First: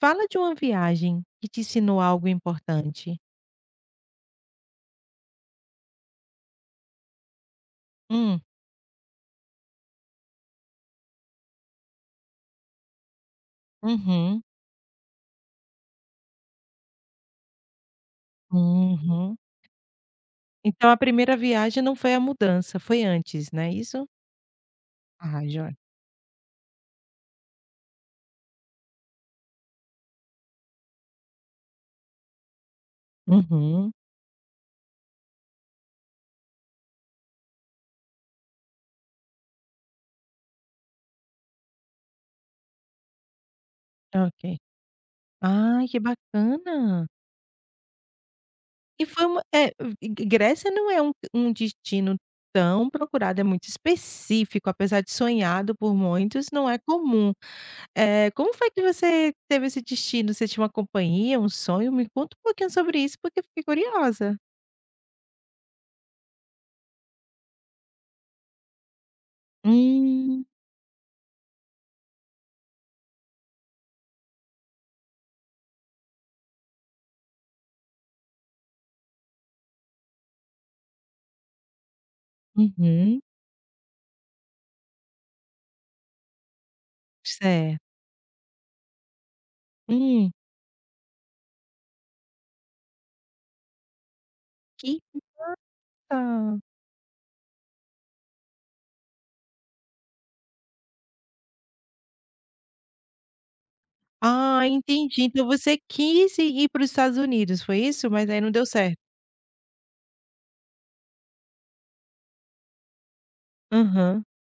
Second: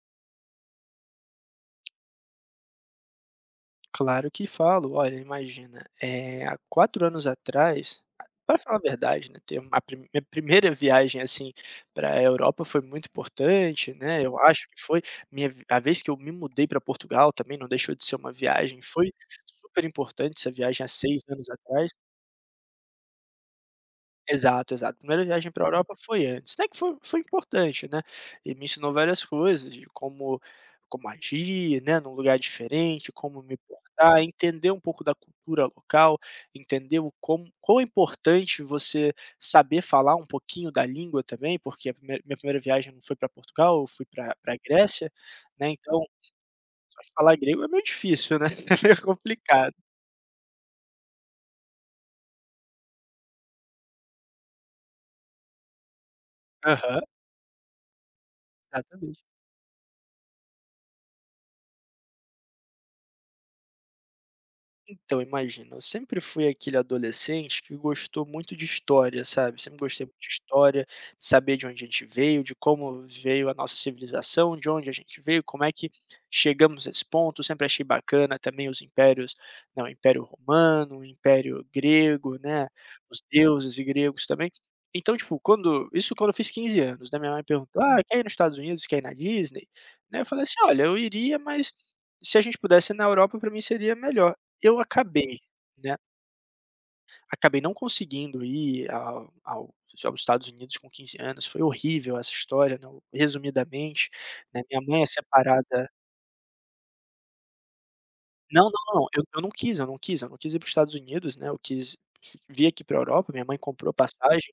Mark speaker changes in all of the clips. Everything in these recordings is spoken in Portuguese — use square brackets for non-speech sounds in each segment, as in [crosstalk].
Speaker 1: Fala de uma viagem que te ensinou algo importante.
Speaker 2: Claro que falo. Olha, imagina, há 4 anos atrás,
Speaker 1: Hum,
Speaker 2: para falar a verdade, né, ter uma prime minha primeira viagem, assim, para a Europa foi muito importante, né, eu
Speaker 1: uhum,
Speaker 2: acho que foi minha v a vez que eu me mudei para Portugal também não deixou de ser uma viagem, foi
Speaker 1: uhum.
Speaker 2: super importante essa viagem há
Speaker 1: Então a
Speaker 2: 6
Speaker 1: primeira
Speaker 2: anos
Speaker 1: viagem
Speaker 2: atrás.
Speaker 1: não foi a mudança, foi antes, não é isso?
Speaker 2: Exato, exato. Primeira
Speaker 1: Ah,
Speaker 2: viagem para a
Speaker 1: joia.
Speaker 2: Europa foi antes, né, que foi importante, né, e me ensinou várias coisas de como agir, né, num lugar diferente, como me
Speaker 1: Uhum,
Speaker 2: portar, entender um pouco da cultura local, entender o como quão é importante você saber falar um pouquinho da língua também, porque a primeira minha primeira viagem não foi para Portugal, eu fui para
Speaker 1: ok.
Speaker 2: para Grécia, né,
Speaker 1: Ai, que
Speaker 2: então só
Speaker 1: bacana.
Speaker 2: que falar grego é meio difícil, né, [laughs] é meio
Speaker 1: E foi uma
Speaker 2: complicado.
Speaker 1: G Grécia não é um destino tão procurado, é muito específico, apesar de sonhado por muitos, não é
Speaker 2: Aham,
Speaker 1: comum. Como foi que
Speaker 2: exatamente.
Speaker 1: você teve esse destino? Você tinha uma companhia, um sonho? Me conta um pouquinho sobre isso, porque eu fiquei curiosa.
Speaker 2: Então, imagina, eu sempre fui aquele adolescente que gostou muito de história, sabe? Sempre gostei muito de
Speaker 1: Hum,
Speaker 2: história, de saber de onde a gente veio, de como veio a nossa civilização, de onde a gente veio, como é que chegamos a esse ponto. Sempre achei bacana também os impérios, né, o Império Romano, o Império Grego, né?
Speaker 1: uhum,
Speaker 2: Os deuses e gregos também. Então, tipo, quando eu fiz 15 anos, né? Minha mãe
Speaker 1: certo.
Speaker 2: perguntou: ah, quer ir nos Estados Unidos, quer ir na Disney? Né, eu
Speaker 1: Hum,
Speaker 2: falei assim: olha, eu iria, mas se a gente pudesse ir na Europa, para mim seria melhor. Eu
Speaker 1: que
Speaker 2: acabei, né,
Speaker 1: tá.
Speaker 2: acabei não conseguindo ir ao ao aos Estados Unidos com 15 anos, foi horrível essa história, né, resumidamente, né,
Speaker 1: Ah,
Speaker 2: minha mãe é
Speaker 1: entendi. Então você
Speaker 2: separada
Speaker 1: quis ir para os Estados Unidos, foi isso? Mas aí não
Speaker 2: não,
Speaker 1: deu
Speaker 2: não,
Speaker 1: certo.
Speaker 2: não, eu não quis, eu não quis, eu não quis ir para os Estados Unidos, né, eu quis vir aqui para a Europa, minha mãe comprou
Speaker 1: Aham.
Speaker 2: passagem,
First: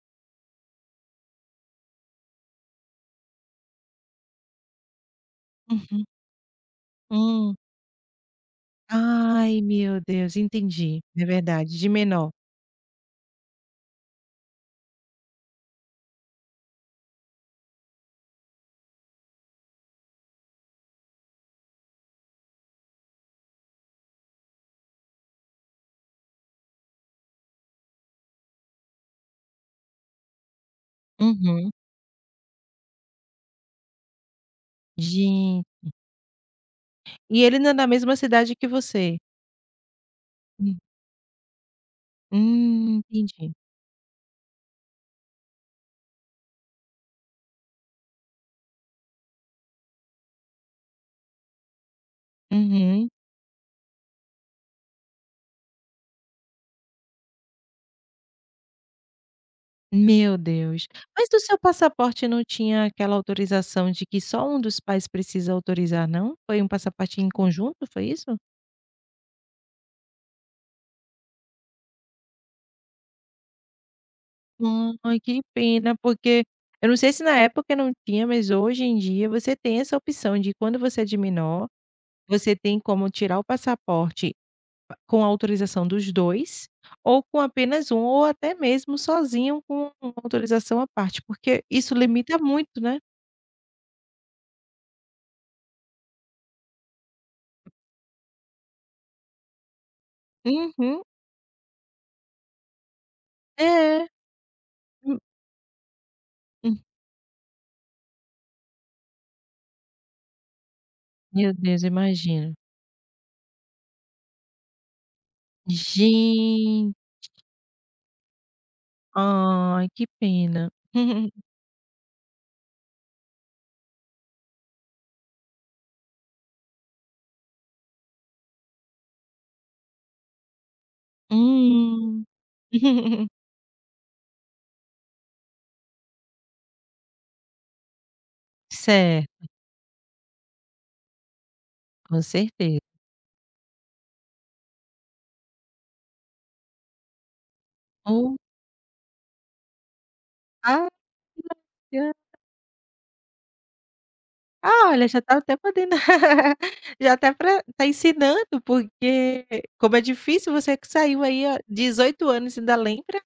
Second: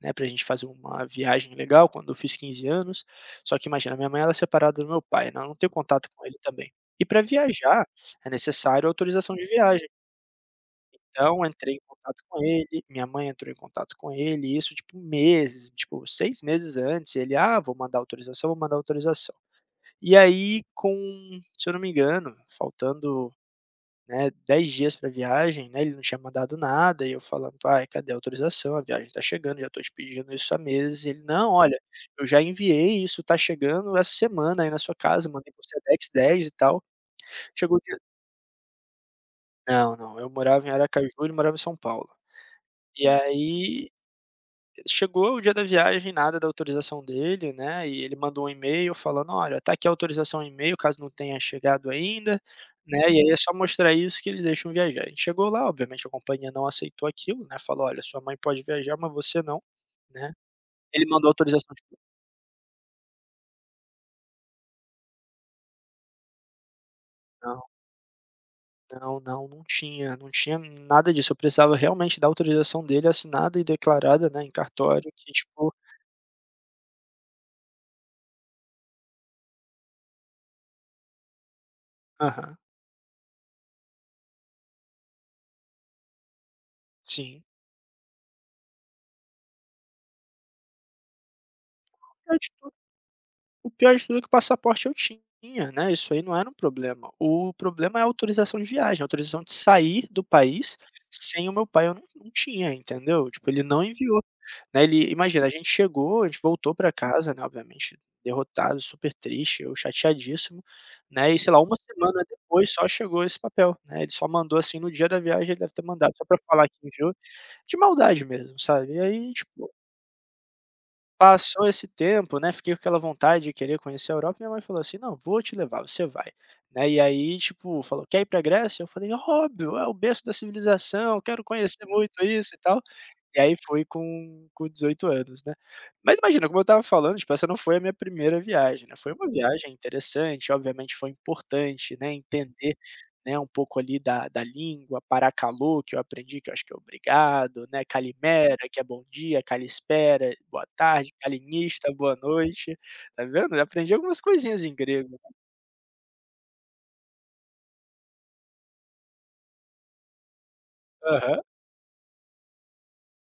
Speaker 2: né, pra gente fazer uma viagem legal quando eu fiz 15 anos, só que imagina, minha mãe ela é separada do meu pai, né, ela não tem
Speaker 1: Uhum.
Speaker 2: contato com ele também. E para
Speaker 1: Hum.
Speaker 2: viajar, é necessário autorização de
Speaker 1: Ai,
Speaker 2: viagem.
Speaker 1: meu Deus, entendi. É
Speaker 2: Então entrei
Speaker 1: verdade,
Speaker 2: em
Speaker 1: de
Speaker 2: contato
Speaker 1: menor.
Speaker 2: com ele, minha mãe entrou em contato com ele, isso tipo meses, tipo 6 meses antes, ele: "Ah, vou mandar autorização, vou mandar autorização". E aí com, se eu não me engano, faltando, né, 10 dias para viagem, né, ele não tinha mandado nada, e eu falando: "Pai, cadê a autorização? A viagem tá chegando, já tô te pedindo isso há meses". Ele: "Não,
Speaker 1: Uhum.
Speaker 2: olha, eu já enviei isso, tá chegando essa semana aí na sua casa, mandei
Speaker 1: Gen
Speaker 2: por Sedex 10 e tal".
Speaker 1: e ele não é
Speaker 2: Chegou o
Speaker 1: da
Speaker 2: dia
Speaker 1: mesma cidade que você?
Speaker 2: Não, não, eu morava em
Speaker 1: Hum,
Speaker 2: Aracaju, ele morava em São Paulo. E
Speaker 1: entendi.
Speaker 2: aí chegou o dia da viagem, nada da autorização dele, né, e ele mandou um e-mail falando: "Olha, tá aqui a autorização em e-mail, caso não tenha chegado ainda", né,
Speaker 1: Uhum.
Speaker 2: e aí é só mostrar isso que eles deixam viajar. A gente chegou lá, obviamente a companhia não aceitou aquilo, né, falou: "Olha, sua mãe pode viajar, mas você não", né.
Speaker 1: Meu Deus.
Speaker 2: Ele mandou
Speaker 1: Mas do seu
Speaker 2: autorização de
Speaker 1: passaporte não tinha aquela autorização de que só um dos pais precisa autorizar, não? Foi um passaporte em
Speaker 2: não,
Speaker 1: conjunto, foi isso?
Speaker 2: não, não, não tinha nada disso, eu precisava realmente da autorização dele assinada e declarada, né, em cartório
Speaker 1: Ai,
Speaker 2: que
Speaker 1: que
Speaker 2: tipo
Speaker 1: pena, porque eu não sei se na época não tinha, mas hoje em dia você tem essa opção de quando você é de menor, você
Speaker 2: aham,
Speaker 1: tem como tirar o passaporte com a autorização dos 2, ou com
Speaker 2: sim.
Speaker 1: apenas um, ou até mesmo sozinho com uma autorização à parte, porque isso limita muito, né?
Speaker 2: O pior de tudo é que o passaporte eu tinha, né, isso aí não era um problema. O problema é a autorização de viagem, a autorização de sair do país,
Speaker 1: Uhum.
Speaker 2: sem o meu pai eu não tinha, entendeu. Tipo, ele não
Speaker 1: É.
Speaker 2: enviou, né, ele
Speaker 1: Hum,
Speaker 2: imagina, a gente chegou, a gente voltou pra casa, né, obviamente derrotado, super triste, eu chateadíssimo, né, e sei
Speaker 1: meu
Speaker 2: lá, uma
Speaker 1: Deus,
Speaker 2: semana
Speaker 1: imagino.
Speaker 2: depois só chegou esse papel, né, ele só mandou, assim, no dia da viagem ele deve ter mandado só pra falar que
Speaker 1: Gen
Speaker 2: enviou, de maldade mesmo, sabe. E aí, tipo,
Speaker 1: ai, que pena. [laughs]
Speaker 2: passou esse tempo, né, fiquei com aquela vontade de querer conhecer a Europa, minha mãe falou assim: "Não, vou te levar, você vai", né, e aí, tipo, falou: "Quer ir pra Grécia?" Eu falei: "Óbvio, é o berço da civilização, quero conhecer muito
Speaker 1: Hum.
Speaker 2: isso e tal".
Speaker 1: [laughs]
Speaker 2: E aí foi com 18 anos, né. Mas imagina, como eu estava falando, tipo, essa não foi a minha primeira viagem, né, foi uma
Speaker 1: Certo,
Speaker 2: viagem interessante, obviamente foi importante, né,
Speaker 1: com
Speaker 2: entender,
Speaker 1: certeza.
Speaker 2: né, um pouco ali da língua, Paracallu, que eu aprendi que eu acho que é obrigado, né,
Speaker 1: Ou
Speaker 2: Calimera que é bom dia, calispera boa
Speaker 1: ah,
Speaker 2: tarde,
Speaker 1: que
Speaker 2: calinista
Speaker 1: bacana.
Speaker 2: boa noite, tá vendo, já aprendi algumas coisinhas em
Speaker 1: Ah, olha, já
Speaker 2: grego.
Speaker 1: está até podendo [laughs] já até pra tá ensinando, porque como é difícil, você que saiu
Speaker 2: Aham.
Speaker 1: aí, ó, 18 anos e ainda lembra,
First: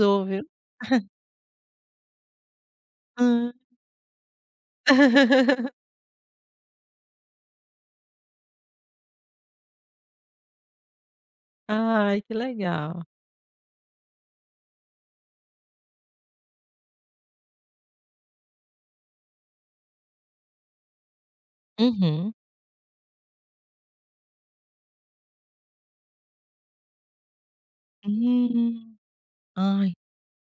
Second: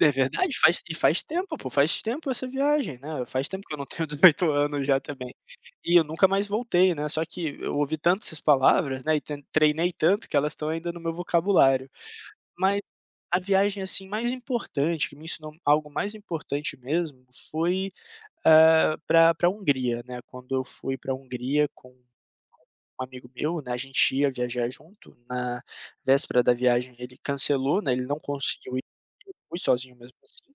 Speaker 2: É
Speaker 1: viu.
Speaker 2: verdade, faz tempo, pô, faz tempo essa viagem, né,
Speaker 1: Hã.
Speaker 2: faz tempo que eu não tenho [laughs] 18 anos já também.
Speaker 1: [laughs]
Speaker 2: E eu nunca mais voltei, né, só que eu ouvi tanto essas palavras, né, e ten treinei tanto que elas estão ainda no meu vocabulário.
Speaker 1: Ai, que
Speaker 2: Mas
Speaker 1: legal.
Speaker 2: a viagem, assim, mais importante, que me ensinou algo mais importante mesmo, foi, pra Hungria, né, quando eu fui pra Hungria com
Speaker 1: Uhum.
Speaker 2: com um amigo meu, né, a gente ia viajar junto, na véspera da viagem ele cancelou, né, ele não conseguiu ir,
Speaker 1: Hum.
Speaker 2: eu fui
Speaker 1: Ai.
Speaker 2: sozinho mesmo assim.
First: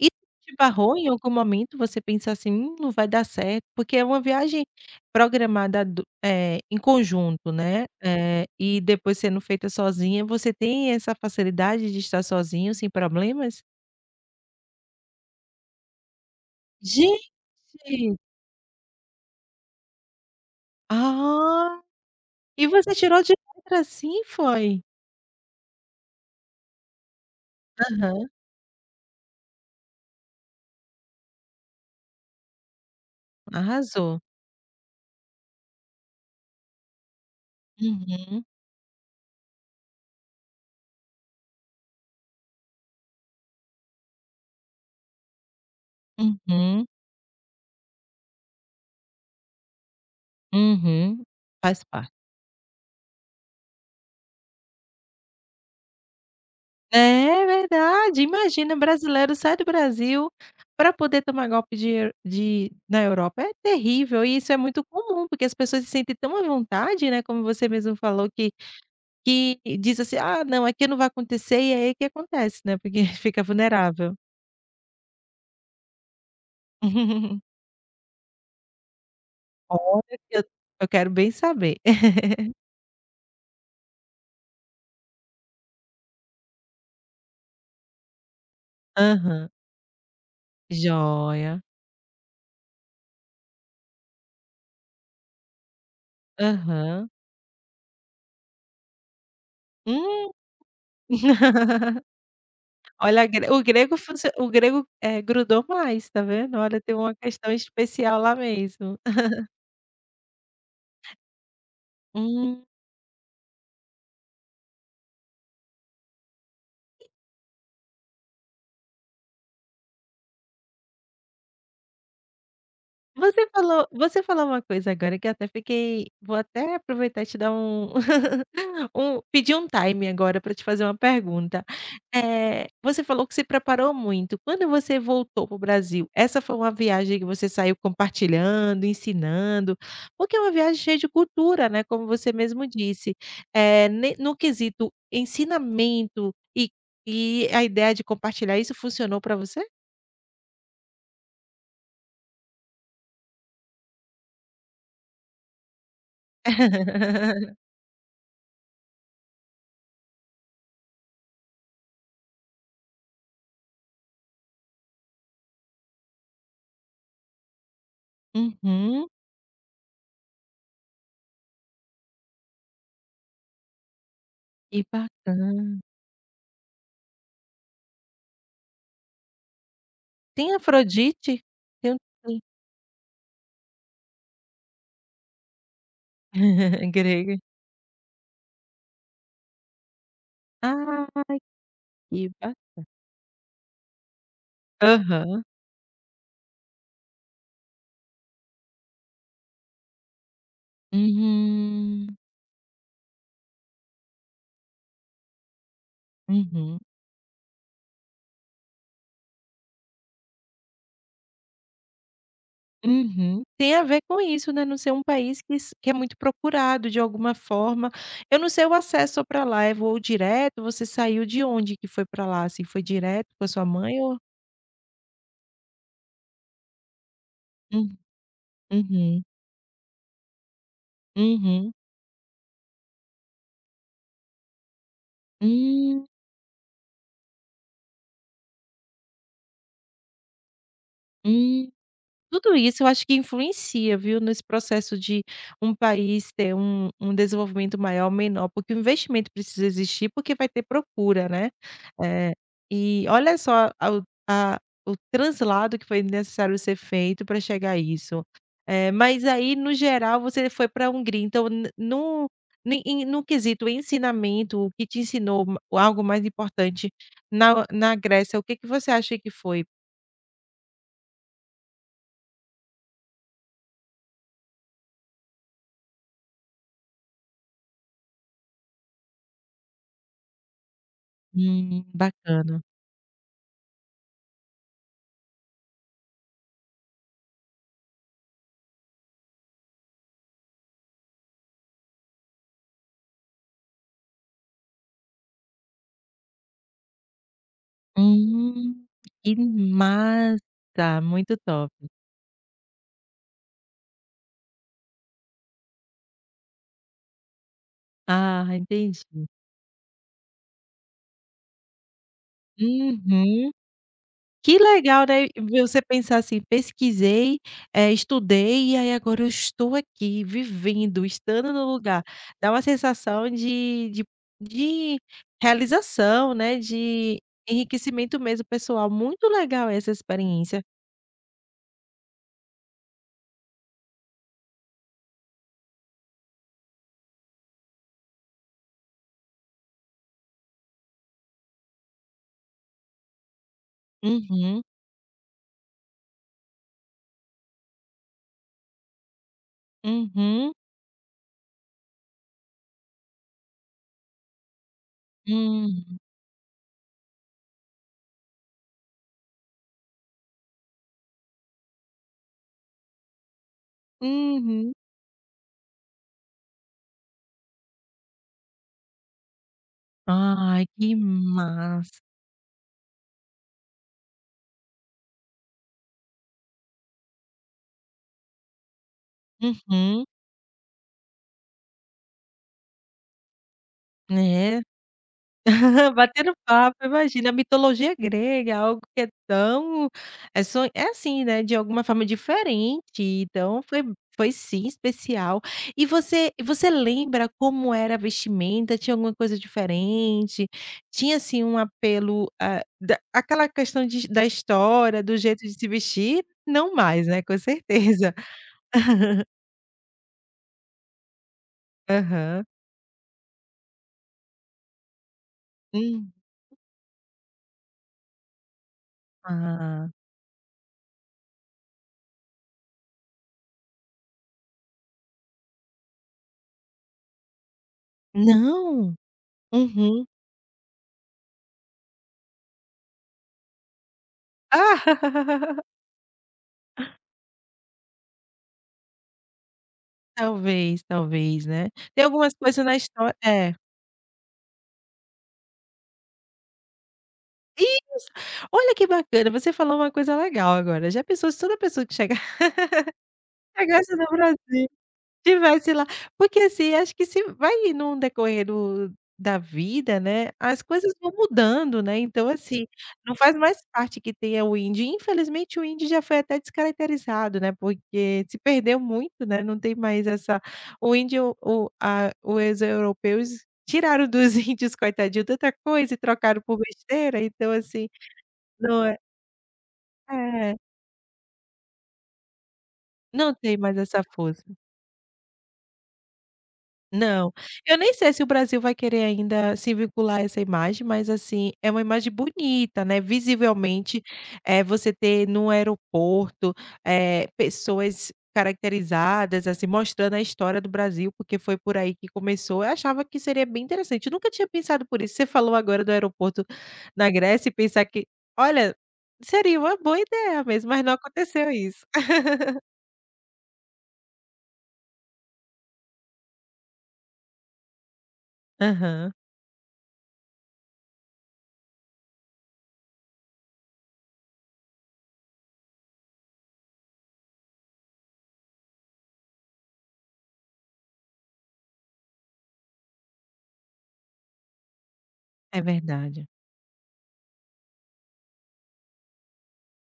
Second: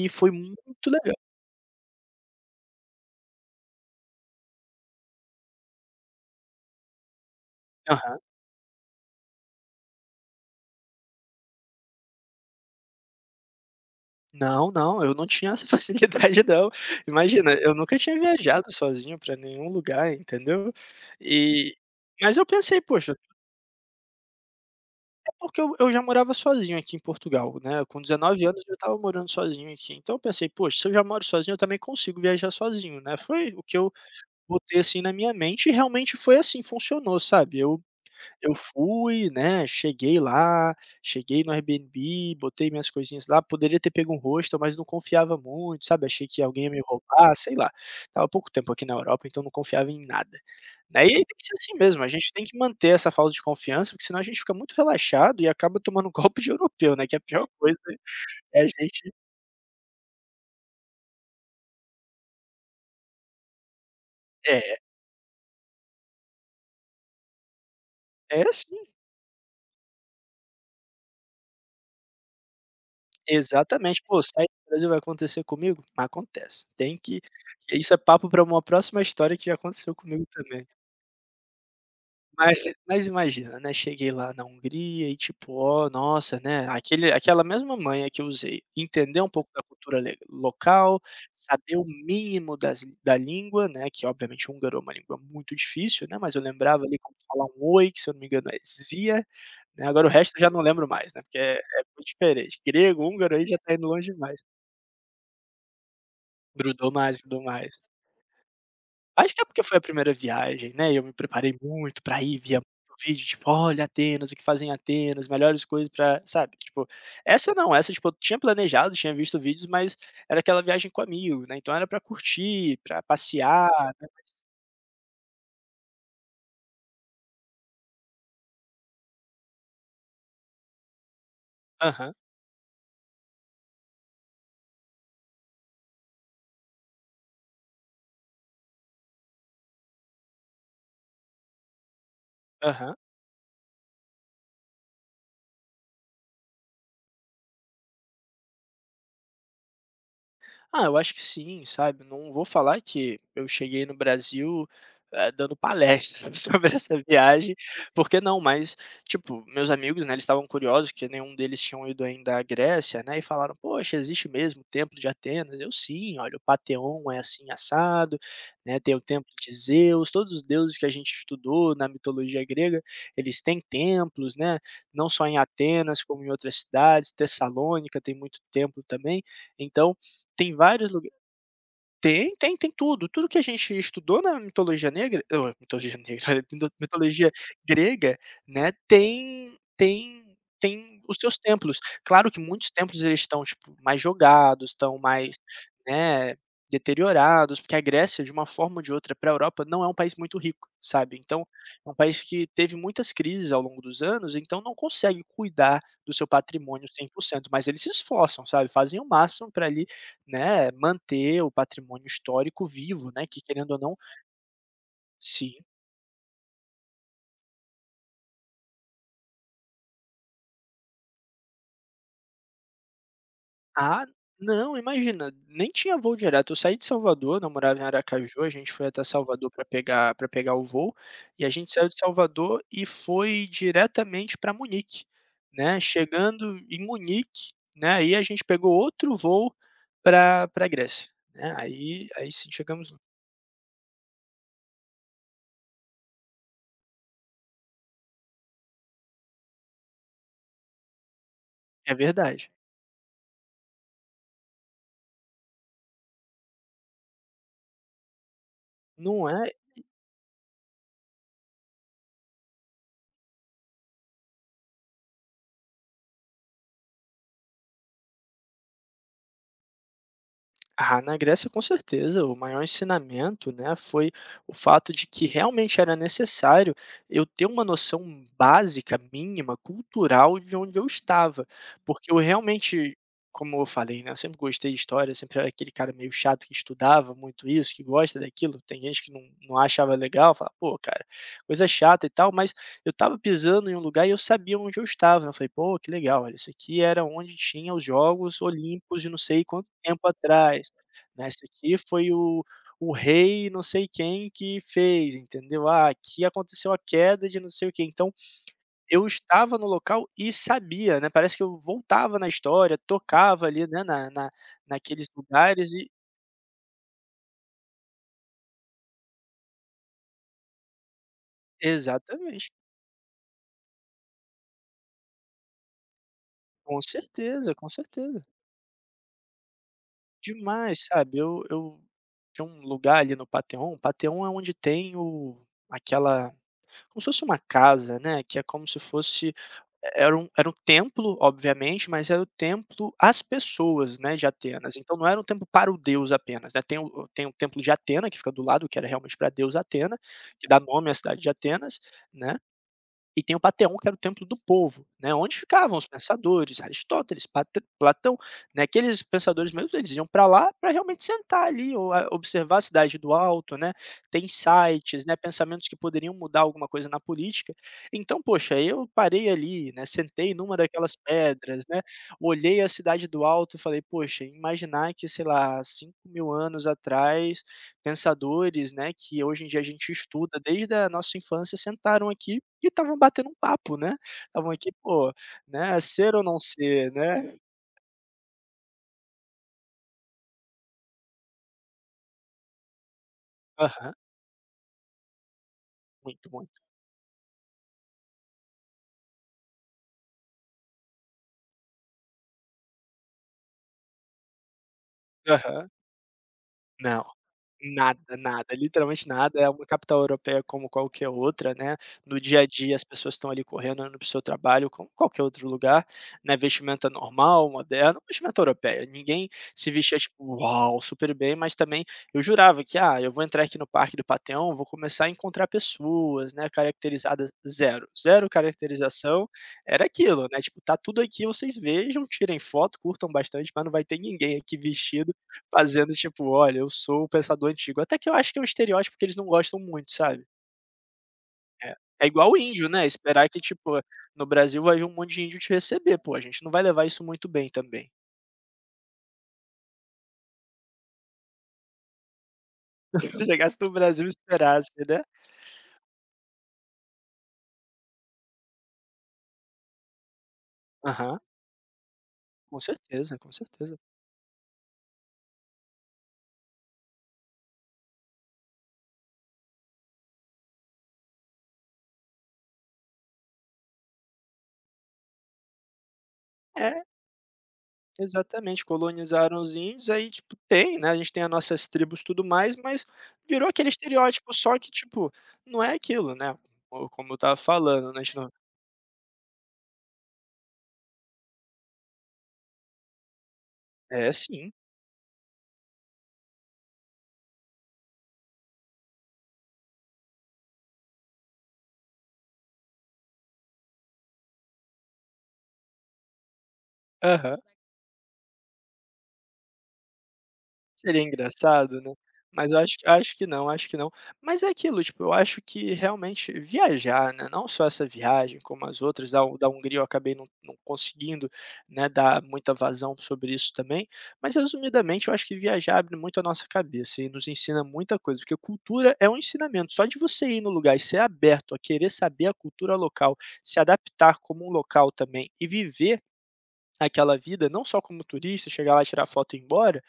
Speaker 1: E
Speaker 2: foi
Speaker 1: te
Speaker 2: muito
Speaker 1: barrou em
Speaker 2: legal.
Speaker 1: algum momento, você pensar assim: não vai dar certo", porque é uma viagem programada do em conjunto, né,
Speaker 2: Aham.
Speaker 1: e depois sendo feita sozinha, você tem essa facilidade de estar sozinho sem problemas?
Speaker 2: Não, não, eu não tinha essa [laughs] facilidade não.
Speaker 1: Gente!
Speaker 2: Imagina, eu nunca tinha viajado sozinho pra nenhum lugar, entendeu. E
Speaker 1: Ah,
Speaker 2: mas eu
Speaker 1: e
Speaker 2: pensei:
Speaker 1: você
Speaker 2: "Poxa",
Speaker 1: tirou
Speaker 2: até
Speaker 1: de letra assim, foi?
Speaker 2: porque eu já morava sozinho aqui em Portugal, né, com
Speaker 1: Aham,
Speaker 2: 19 anos eu estava morando sozinho aqui. Então eu pensei: "Poxa, se eu já moro sozinho, eu também consigo viajar sozinho", né. Foi o que eu
Speaker 1: arrasou.
Speaker 2: botei, assim, na minha mente e realmente foi assim, funcionou, sabe. Eu
Speaker 1: Uhum,
Speaker 2: Eu fui, né, cheguei lá, cheguei no Airbnb, botei minhas coisinhas lá, poderia ter pego um hostel, mas não confiava muito, sabe, achei que alguém ia me
Speaker 1: uhum,
Speaker 2: roubar, sei lá. Tava há pouco tempo aqui na Europa, então não confiava em nada, né, e aí
Speaker 1: uhum,
Speaker 2: tem que ser assim
Speaker 1: faz
Speaker 2: mesmo, a
Speaker 1: parte.
Speaker 2: gente tem que manter essa falta de confiança, porque senão a gente fica muito relaxado e acaba tomando um [laughs] golpe de europeu, né, que é a
Speaker 1: É
Speaker 2: pior coisa.
Speaker 1: verdade,
Speaker 2: é a
Speaker 1: imagina
Speaker 2: gente
Speaker 1: brasileiro sai do Brasil para poder tomar golpe de de na Europa, é terrível e isso é
Speaker 2: é,
Speaker 1: muito comum, porque as pessoas se sentem tão à vontade, né, como você mesmo falou
Speaker 2: é
Speaker 1: que
Speaker 2: assim,
Speaker 1: que diz assim: "Ah não, aqui não vai acontecer", e é aí que acontece, né, porque [laughs] fica
Speaker 2: exatamente.
Speaker 1: vulnerável.
Speaker 2: "Pô, sair do Brasil vai acontecer comigo?" Acontece, tem que
Speaker 1: [laughs]
Speaker 2: isso é papo para uma próxima história que já aconteceu
Speaker 1: Olha,
Speaker 2: comigo
Speaker 1: eu
Speaker 2: também.
Speaker 1: eu quero bem saber. [laughs]
Speaker 2: Mas mas imagina, né, cheguei lá na Hungria e tipo: "Ó, nossa", né, aquele aquela mesma manha que eu usei, entender um
Speaker 1: Aham.
Speaker 2: pouco da cultura le local,
Speaker 1: Joia.
Speaker 2: saber o mínimo das da língua, né, que obviamente húngaro é uma língua muito difícil, né, mas eu lembrava ali
Speaker 1: Aham.
Speaker 2: como falar um "oi", que se eu não me engano é "szia", né, agora o
Speaker 1: Hum.
Speaker 2: resto eu já não lembro mais, né, porque é
Speaker 1: [laughs]
Speaker 2: muito diferente. Grego,
Speaker 1: Olha,
Speaker 2: húngaro aí
Speaker 1: gre
Speaker 2: já
Speaker 1: o
Speaker 2: tá indo
Speaker 1: grego
Speaker 2: longe
Speaker 1: funcio
Speaker 2: demais.
Speaker 1: o grego, grudou mais, tá vendo? Olha,
Speaker 2: Grudou
Speaker 1: tem uma
Speaker 2: mais, grudou
Speaker 1: questão
Speaker 2: mais.
Speaker 1: especial lá mesmo.
Speaker 2: Acho que é porque foi a primeira viagem, né, e eu me preparei muito pra ir, via
Speaker 1: [laughs]
Speaker 2: muito vídeo, tipo: "Olha, Atenas, o que fazem em Atenas, melhores coisas pra" sabe, tipo, essa não, essa, tipo, eu tinha planejado, tinha visto vídeos, mas era aquela viagem com amigo, né, então era pra curtir, pra
Speaker 1: Você
Speaker 2: passear,
Speaker 1: falou
Speaker 2: né.
Speaker 1: você falou uma coisa agora que eu até fiquei vou até aproveitar e te dar um [laughs] pedir um time agora para te fazer uma pergunta.
Speaker 2: Aham,
Speaker 1: Você falou que se preparou muito. Quando você voltou para o Brasil, essa foi uma viagem que você saiu compartilhando, ensinando, porque é uma viagem cheia de cultura, né, como você mesmo
Speaker 2: aham.
Speaker 1: disse. Eh, ne no quesito ensinamento e a ideia de compartilhar isso funcionou para você?
Speaker 2: Ah, eu acho que sim, sabe. Não vou falar que eu cheguei no Brasil, dando palestra [laughs] sobre essa viagem,
Speaker 1: [laughs]
Speaker 2: porque não, mas, tipo, meus amigos, né, eles estavam curiosos, que nenhum deles tinham ido ainda à Grécia, né, e falaram: "Poxa, existe mesmo o templo de Atenas?" Eu: "Sim, olha, o Pateon é assim assado, né, tem o
Speaker 1: Uhum.
Speaker 2: templo de Zeus, todos os deuses que a gente estudou na mitologia grega, eles têm templos, né,
Speaker 1: Que
Speaker 2: não só em
Speaker 1: bacana.
Speaker 2: Atenas como em outras cidades, Tessalônica tem muito templo também". Então
Speaker 1: Tem
Speaker 2: tem vários luga
Speaker 1: Afrodite? Eu não
Speaker 2: tem,
Speaker 1: sei.
Speaker 2: tem, tem tudo. Tudo que a gente estudou na mitologia negra ô, mitologia negra, [laughs] mito-
Speaker 1: [laughs]
Speaker 2: mitologia
Speaker 1: Grega.
Speaker 2: grega, né, tem
Speaker 1: Ah,
Speaker 2: os seus templos.
Speaker 1: que
Speaker 2: Claro que
Speaker 1: ba
Speaker 2: muitos templos eles estão, tipo, mais jogados, estão mais,
Speaker 1: aham.
Speaker 2: né, deteriorados, porque a Grécia, de uma forma ou de outra, para a Europa, não é um país muito rico, sabe. Então, é um
Speaker 1: Uhum.
Speaker 2: país que teve muitas crises ao longo dos anos, então não consegue cuidar do seu
Speaker 1: Uhum.
Speaker 2: patrimônio 100%, mas eles se esforçam, sabe, fazem o máximo para ali, né, manter o patrimônio histórico vivo, né, que
Speaker 1: Uhum.
Speaker 2: querendo
Speaker 1: Tem
Speaker 2: ou
Speaker 1: a
Speaker 2: não
Speaker 1: ver com isso, né, não ser um país
Speaker 2: sim.
Speaker 1: que é muito procurado de alguma forma. Eu não sei o acesso para lá, é voo direto? Você saiu de onde que foi para lá, assim? Foi direto com a sua mãe
Speaker 2: Ah,
Speaker 1: ou
Speaker 2: não, imagina, nem tinha voo direto, eu saí de Salvador, não morava em
Speaker 1: hum,
Speaker 2: Aracaju, a gente foi até
Speaker 1: uhum,
Speaker 2: Salvador para pegar pra pegar o voo, e a gente
Speaker 1: uhum.
Speaker 2: saiu de Salvador e foi diretamente para Munique, né,
Speaker 1: Hum,
Speaker 2: chegando em Munique, né, aí a gente pegou outro voo para pra Grécia, né,
Speaker 1: hum.
Speaker 2: aí sim
Speaker 1: Tudo isso eu
Speaker 2: chegamos lá.
Speaker 1: acho que influencia, viu, nesse processo de um país ter um desenvolvimento maior ou menor, porque o investimento precisa existir, porque vai ter procura, né.
Speaker 2: É
Speaker 1: Eh,
Speaker 2: verdade.
Speaker 1: e olha só a o translado que foi necessário ser feito para chegar a isso. Mas
Speaker 2: Não é?
Speaker 1: aí, no geral, você foi para a Hungria, então n no ni em no quesito ensinamento, o que te ensinou ma algo mais importante na Grécia, o que que você acha que foi?
Speaker 2: Ah, na Grécia, com certeza, o maior ensinamento, né, foi o fato de que realmente era necessário eu ter uma noção básica, mínima, cultural de onde eu estava, porque eu
Speaker 1: Bacana.
Speaker 2: realmente, como eu falei, né, eu sempre gostei de história, sempre era aquele cara meio chato que estudava muito isso, que gosta daquilo, tem gente que não, não achava legal, fala, pô, cara, coisa chata e tal, mas eu estava pisando em um lugar e eu sabia onde eu estava, né, eu falei: "Pô, que legal, olha, isso aqui era onde tinha os Jogos
Speaker 1: Hum,
Speaker 2: Olímpicos de não
Speaker 1: que
Speaker 2: sei quanto tempo atrás,
Speaker 1: massa!
Speaker 2: né,
Speaker 1: Muito
Speaker 2: isso
Speaker 1: top.
Speaker 2: aqui foi o rei não sei quem que fez", entendeu? "Ah, aqui aconteceu a queda de não sei o quê". Então,
Speaker 1: Ah, entendi.
Speaker 2: eu estava no local e sabia, né, parece que eu voltava na história, tocava
Speaker 1: Uhum.
Speaker 2: ali, né, na
Speaker 1: Que legal,
Speaker 2: naqueles
Speaker 1: né,
Speaker 2: lugares
Speaker 1: você
Speaker 2: e
Speaker 1: pensar assim: "Pesquisei, estudei e aí agora eu estou aqui vivendo, estando no lugar".
Speaker 2: exatamente,
Speaker 1: Dá uma sensação de realização, né,
Speaker 2: com
Speaker 1: de
Speaker 2: certeza, com
Speaker 1: enriquecimento
Speaker 2: certeza.
Speaker 1: mesmo pessoal. Muito legal essa experiência.
Speaker 2: Demais, sabe, eu tinha um lugar ali no Pathéon, Pathéon é onde tem o aquela, como se fosse uma casa, né, que é como se fosse, é, era um templo, obviamente, mas era o templo às pessoas, né, de
Speaker 1: Uhum,
Speaker 2: Atenas, então não era um templo para o deus apenas, né, tem o tem o templo de Atena que fica do lado, que era realmente para a deusa Atena, que
Speaker 1: uhum,
Speaker 2: dá nome à cidade de Atenas, né, e tem o Pateon, que era o templo do povo, né, onde ficavam os
Speaker 1: hum,
Speaker 2: pensadores, Aristóteles, Patr Platão, né, aqueles pensadores mesmo, eles iam para lá para realmente sentar ali, ou a observar a cidade do alto, né, ter
Speaker 1: uhum.
Speaker 2: insights, né, pensamentos que poderiam mudar alguma coisa na política. Então, poxa, eu parei ali, né, sentei numa
Speaker 1: Ai, que
Speaker 2: daquelas pedras, né,
Speaker 1: massa.
Speaker 2: olhei a cidade do alto e falei: "Poxa, imaginar que, sei lá, 5.000 anos atrás, pensadores, né, que hoje em dia a gente
Speaker 1: Uhum.
Speaker 2: estuda desde a nossa infância, sentaram aqui e estavam batendo um papo, né. Estavam
Speaker 1: É,
Speaker 2: aqui, pô, né,
Speaker 1: [laughs]
Speaker 2: ser ou
Speaker 1: batendo
Speaker 2: não
Speaker 1: papo,
Speaker 2: ser,
Speaker 1: imagina, a
Speaker 2: né.
Speaker 1: mitologia grega, é algo que é tão é só é assim, né, de alguma forma diferente, então
Speaker 2: Aham.
Speaker 1: foi sim especial. E
Speaker 2: Muito,
Speaker 1: você e
Speaker 2: muito.
Speaker 1: você lembra como era a vestimenta? Tinha alguma coisa diferente? Tinha, assim, um apelo, ah, da aquela questão de da história, do jeito de se
Speaker 2: Aham.
Speaker 1: vestir? Não
Speaker 2: Não.
Speaker 1: mais, né, com
Speaker 2: Nada,
Speaker 1: certeza.
Speaker 2: nada, literalmente
Speaker 1: [laughs]
Speaker 2: nada. É uma capital europeia como qualquer outra, né. No dia
Speaker 1: Aham.
Speaker 2: a dia as pessoas estão ali correndo, no seu trabalho como qualquer outro lugar,
Speaker 1: Hum.
Speaker 2: né, vestimenta normal, moderna, vestimenta europeia. Ninguém se
Speaker 1: Ah.
Speaker 2: vestia, tipo, uau, super bem, mas também eu jurava que: "Ah, eu vou entrar aqui no Parque do Panteão, vou começar a encontrar pessoas, né, caracterizadas", zero, zero
Speaker 1: Não?
Speaker 2: caracterização. Era
Speaker 1: Uhum.
Speaker 2: aquilo, né, tipo: "Tá tudo aqui, vocês vejam, tirem foto, curtam bastante, mas não vai ter ninguém aqui vestido
Speaker 1: Ah. [laughs]
Speaker 2: fazendo tipo: "Olha, eu sou o pensador antigo". Até que eu acho que é um estereótipo que eles não gostam muito, sabe.
Speaker 1: Talvez, talvez, né.
Speaker 2: É.
Speaker 1: Tem
Speaker 2: É igual
Speaker 1: algumas
Speaker 2: o
Speaker 1: coisas
Speaker 2: índio,
Speaker 1: na
Speaker 2: né,
Speaker 1: história
Speaker 2: esperar que
Speaker 1: é.
Speaker 2: tipo, no Brasil vai vir um monte de índio te receber, pô, a gente não vai levar isso muito bem também.
Speaker 1: Isso! Olha que bacana, você falou uma coisa legal agora, já pensou se toda pessoa que chegar [laughs]
Speaker 2: [laughs] Se chegasse no
Speaker 1: chegasse no
Speaker 2: Brasil e
Speaker 1: Brasil
Speaker 2: esperasse, né.
Speaker 1: tivesse lá. Porque, assim, acho que se vai num decorrer do da vida, né, as coisas vão
Speaker 2: Aham,
Speaker 1: mudando, né, então,
Speaker 2: com
Speaker 1: assim, não
Speaker 2: certeza, com
Speaker 1: faz mais
Speaker 2: certeza.
Speaker 1: parte que tenha o indie. Infelizmente, o indie já foi até descaracterizado, né, porque se perdeu muito, né, não tem mais essa o indie o a os europeus tiraram dos [laughs] índios, coitadinho, tanta coisa e trocaram por
Speaker 2: É,
Speaker 1: besteira, então, assim,
Speaker 2: exatamente,
Speaker 1: não é
Speaker 2: colonizaram os índios, aí tipo
Speaker 1: é,
Speaker 2: tem, né, a gente tem as nossas tribos, e tudo mais, mas
Speaker 1: não
Speaker 2: virou
Speaker 1: tem
Speaker 2: aquele
Speaker 1: mais essa
Speaker 2: estereótipo,
Speaker 1: força.
Speaker 2: só que tipo, não é aquilo, né, co como eu
Speaker 1: Não,
Speaker 2: estava
Speaker 1: eu nem
Speaker 2: falando, né, a
Speaker 1: sei
Speaker 2: gente
Speaker 1: se o
Speaker 2: não
Speaker 1: Brasil vai querer ainda se vincular a essa imagem, mas, assim, é uma imagem bonita, né, visivelmente,
Speaker 2: é sim.
Speaker 1: você ter no aeroporto, pessoas caracterizadas, assim, mostrando a história do Brasil, porque foi por aí que começou. Eu achava que seria bem interessante, eu nunca tinha pensado por isso. Você falou agora do aeroporto na
Speaker 2: Aham.
Speaker 1: Grécia e pensar que olha, seria uma boa ideia mesmo, mas não
Speaker 2: Seria
Speaker 1: aconteceu
Speaker 2: engraçado,
Speaker 1: isso.
Speaker 2: né.
Speaker 1: [laughs]
Speaker 2: Mas eu acho que não, acho que não. Mas é aquilo, tipo, eu acho que realmente viajar, né, não só essa viagem, como as outras,
Speaker 1: Aham,
Speaker 2: da Hungria eu acabei não conseguindo, né, dar muita vazão sobre isso também, mas resumidamente eu acho que viajar abre muito a nossa cabeça e nos ensina muita coisa, porque cultura é um ensinamento, só de você ir no lugar e ser aberto a querer saber a cultura local, se adaptar como um local também e
Speaker 1: é
Speaker 2: viver
Speaker 1: verdade.
Speaker 2: aquela vida, não só como turista, chegar lá, tirar foto e ir embora,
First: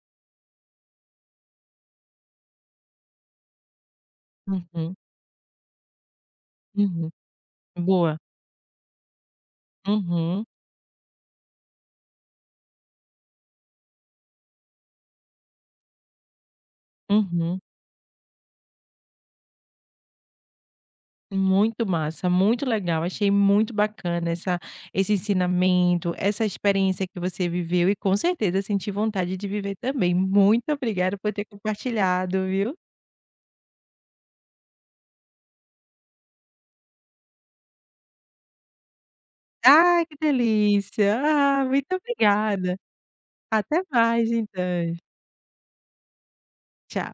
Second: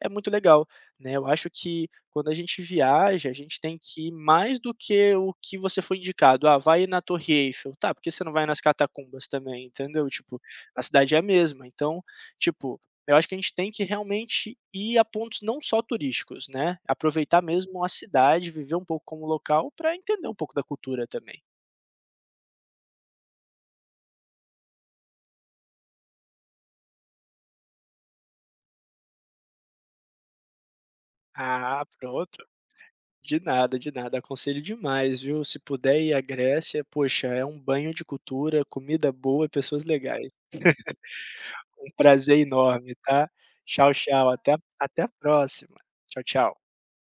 Speaker 2: é muito legal, né. Eu acho que quando a gente viaja, a gente tem que ir mais do
Speaker 1: Uhum,
Speaker 2: que o que você foi indicado: "Ah, vai na
Speaker 1: uhum.
Speaker 2: Torre Eiffel", tá, por que
Speaker 1: Boa.
Speaker 2: você não vai nas catacumbas também, entendeu? Tipo,
Speaker 1: Uhum.
Speaker 2: a cidade é a mesma, então, tipo, eu acho que a gente tem que realmente ir a pontos não só turísticos, né, aproveitar
Speaker 1: Uhum.
Speaker 2: mesmo a cidade, viver um pouco como local para entender um pouco da cultura também.
Speaker 1: Muito massa, muito legal, achei muito bacana essa esse ensinamento, essa experiência que você viveu e com certeza senti vontade de viver também. Muito obrigada por ter
Speaker 2: Ah, pronto.
Speaker 1: compartilhado, viu.
Speaker 2: De nada, de nada. Aconselho demais, viu? Se puder ir à Grécia, poxa, é um banho de cultura, comida boa e pessoas
Speaker 1: Ai, que
Speaker 2: legais.
Speaker 1: delícia. Ah, muito
Speaker 2: Um prazer
Speaker 1: obrigada.
Speaker 2: enorme, tá?
Speaker 1: Até
Speaker 2: Tchau,
Speaker 1: mais
Speaker 2: tchau.
Speaker 1: então.
Speaker 2: Até a próxima. Tchau, tchau.
Speaker 1: Tchau.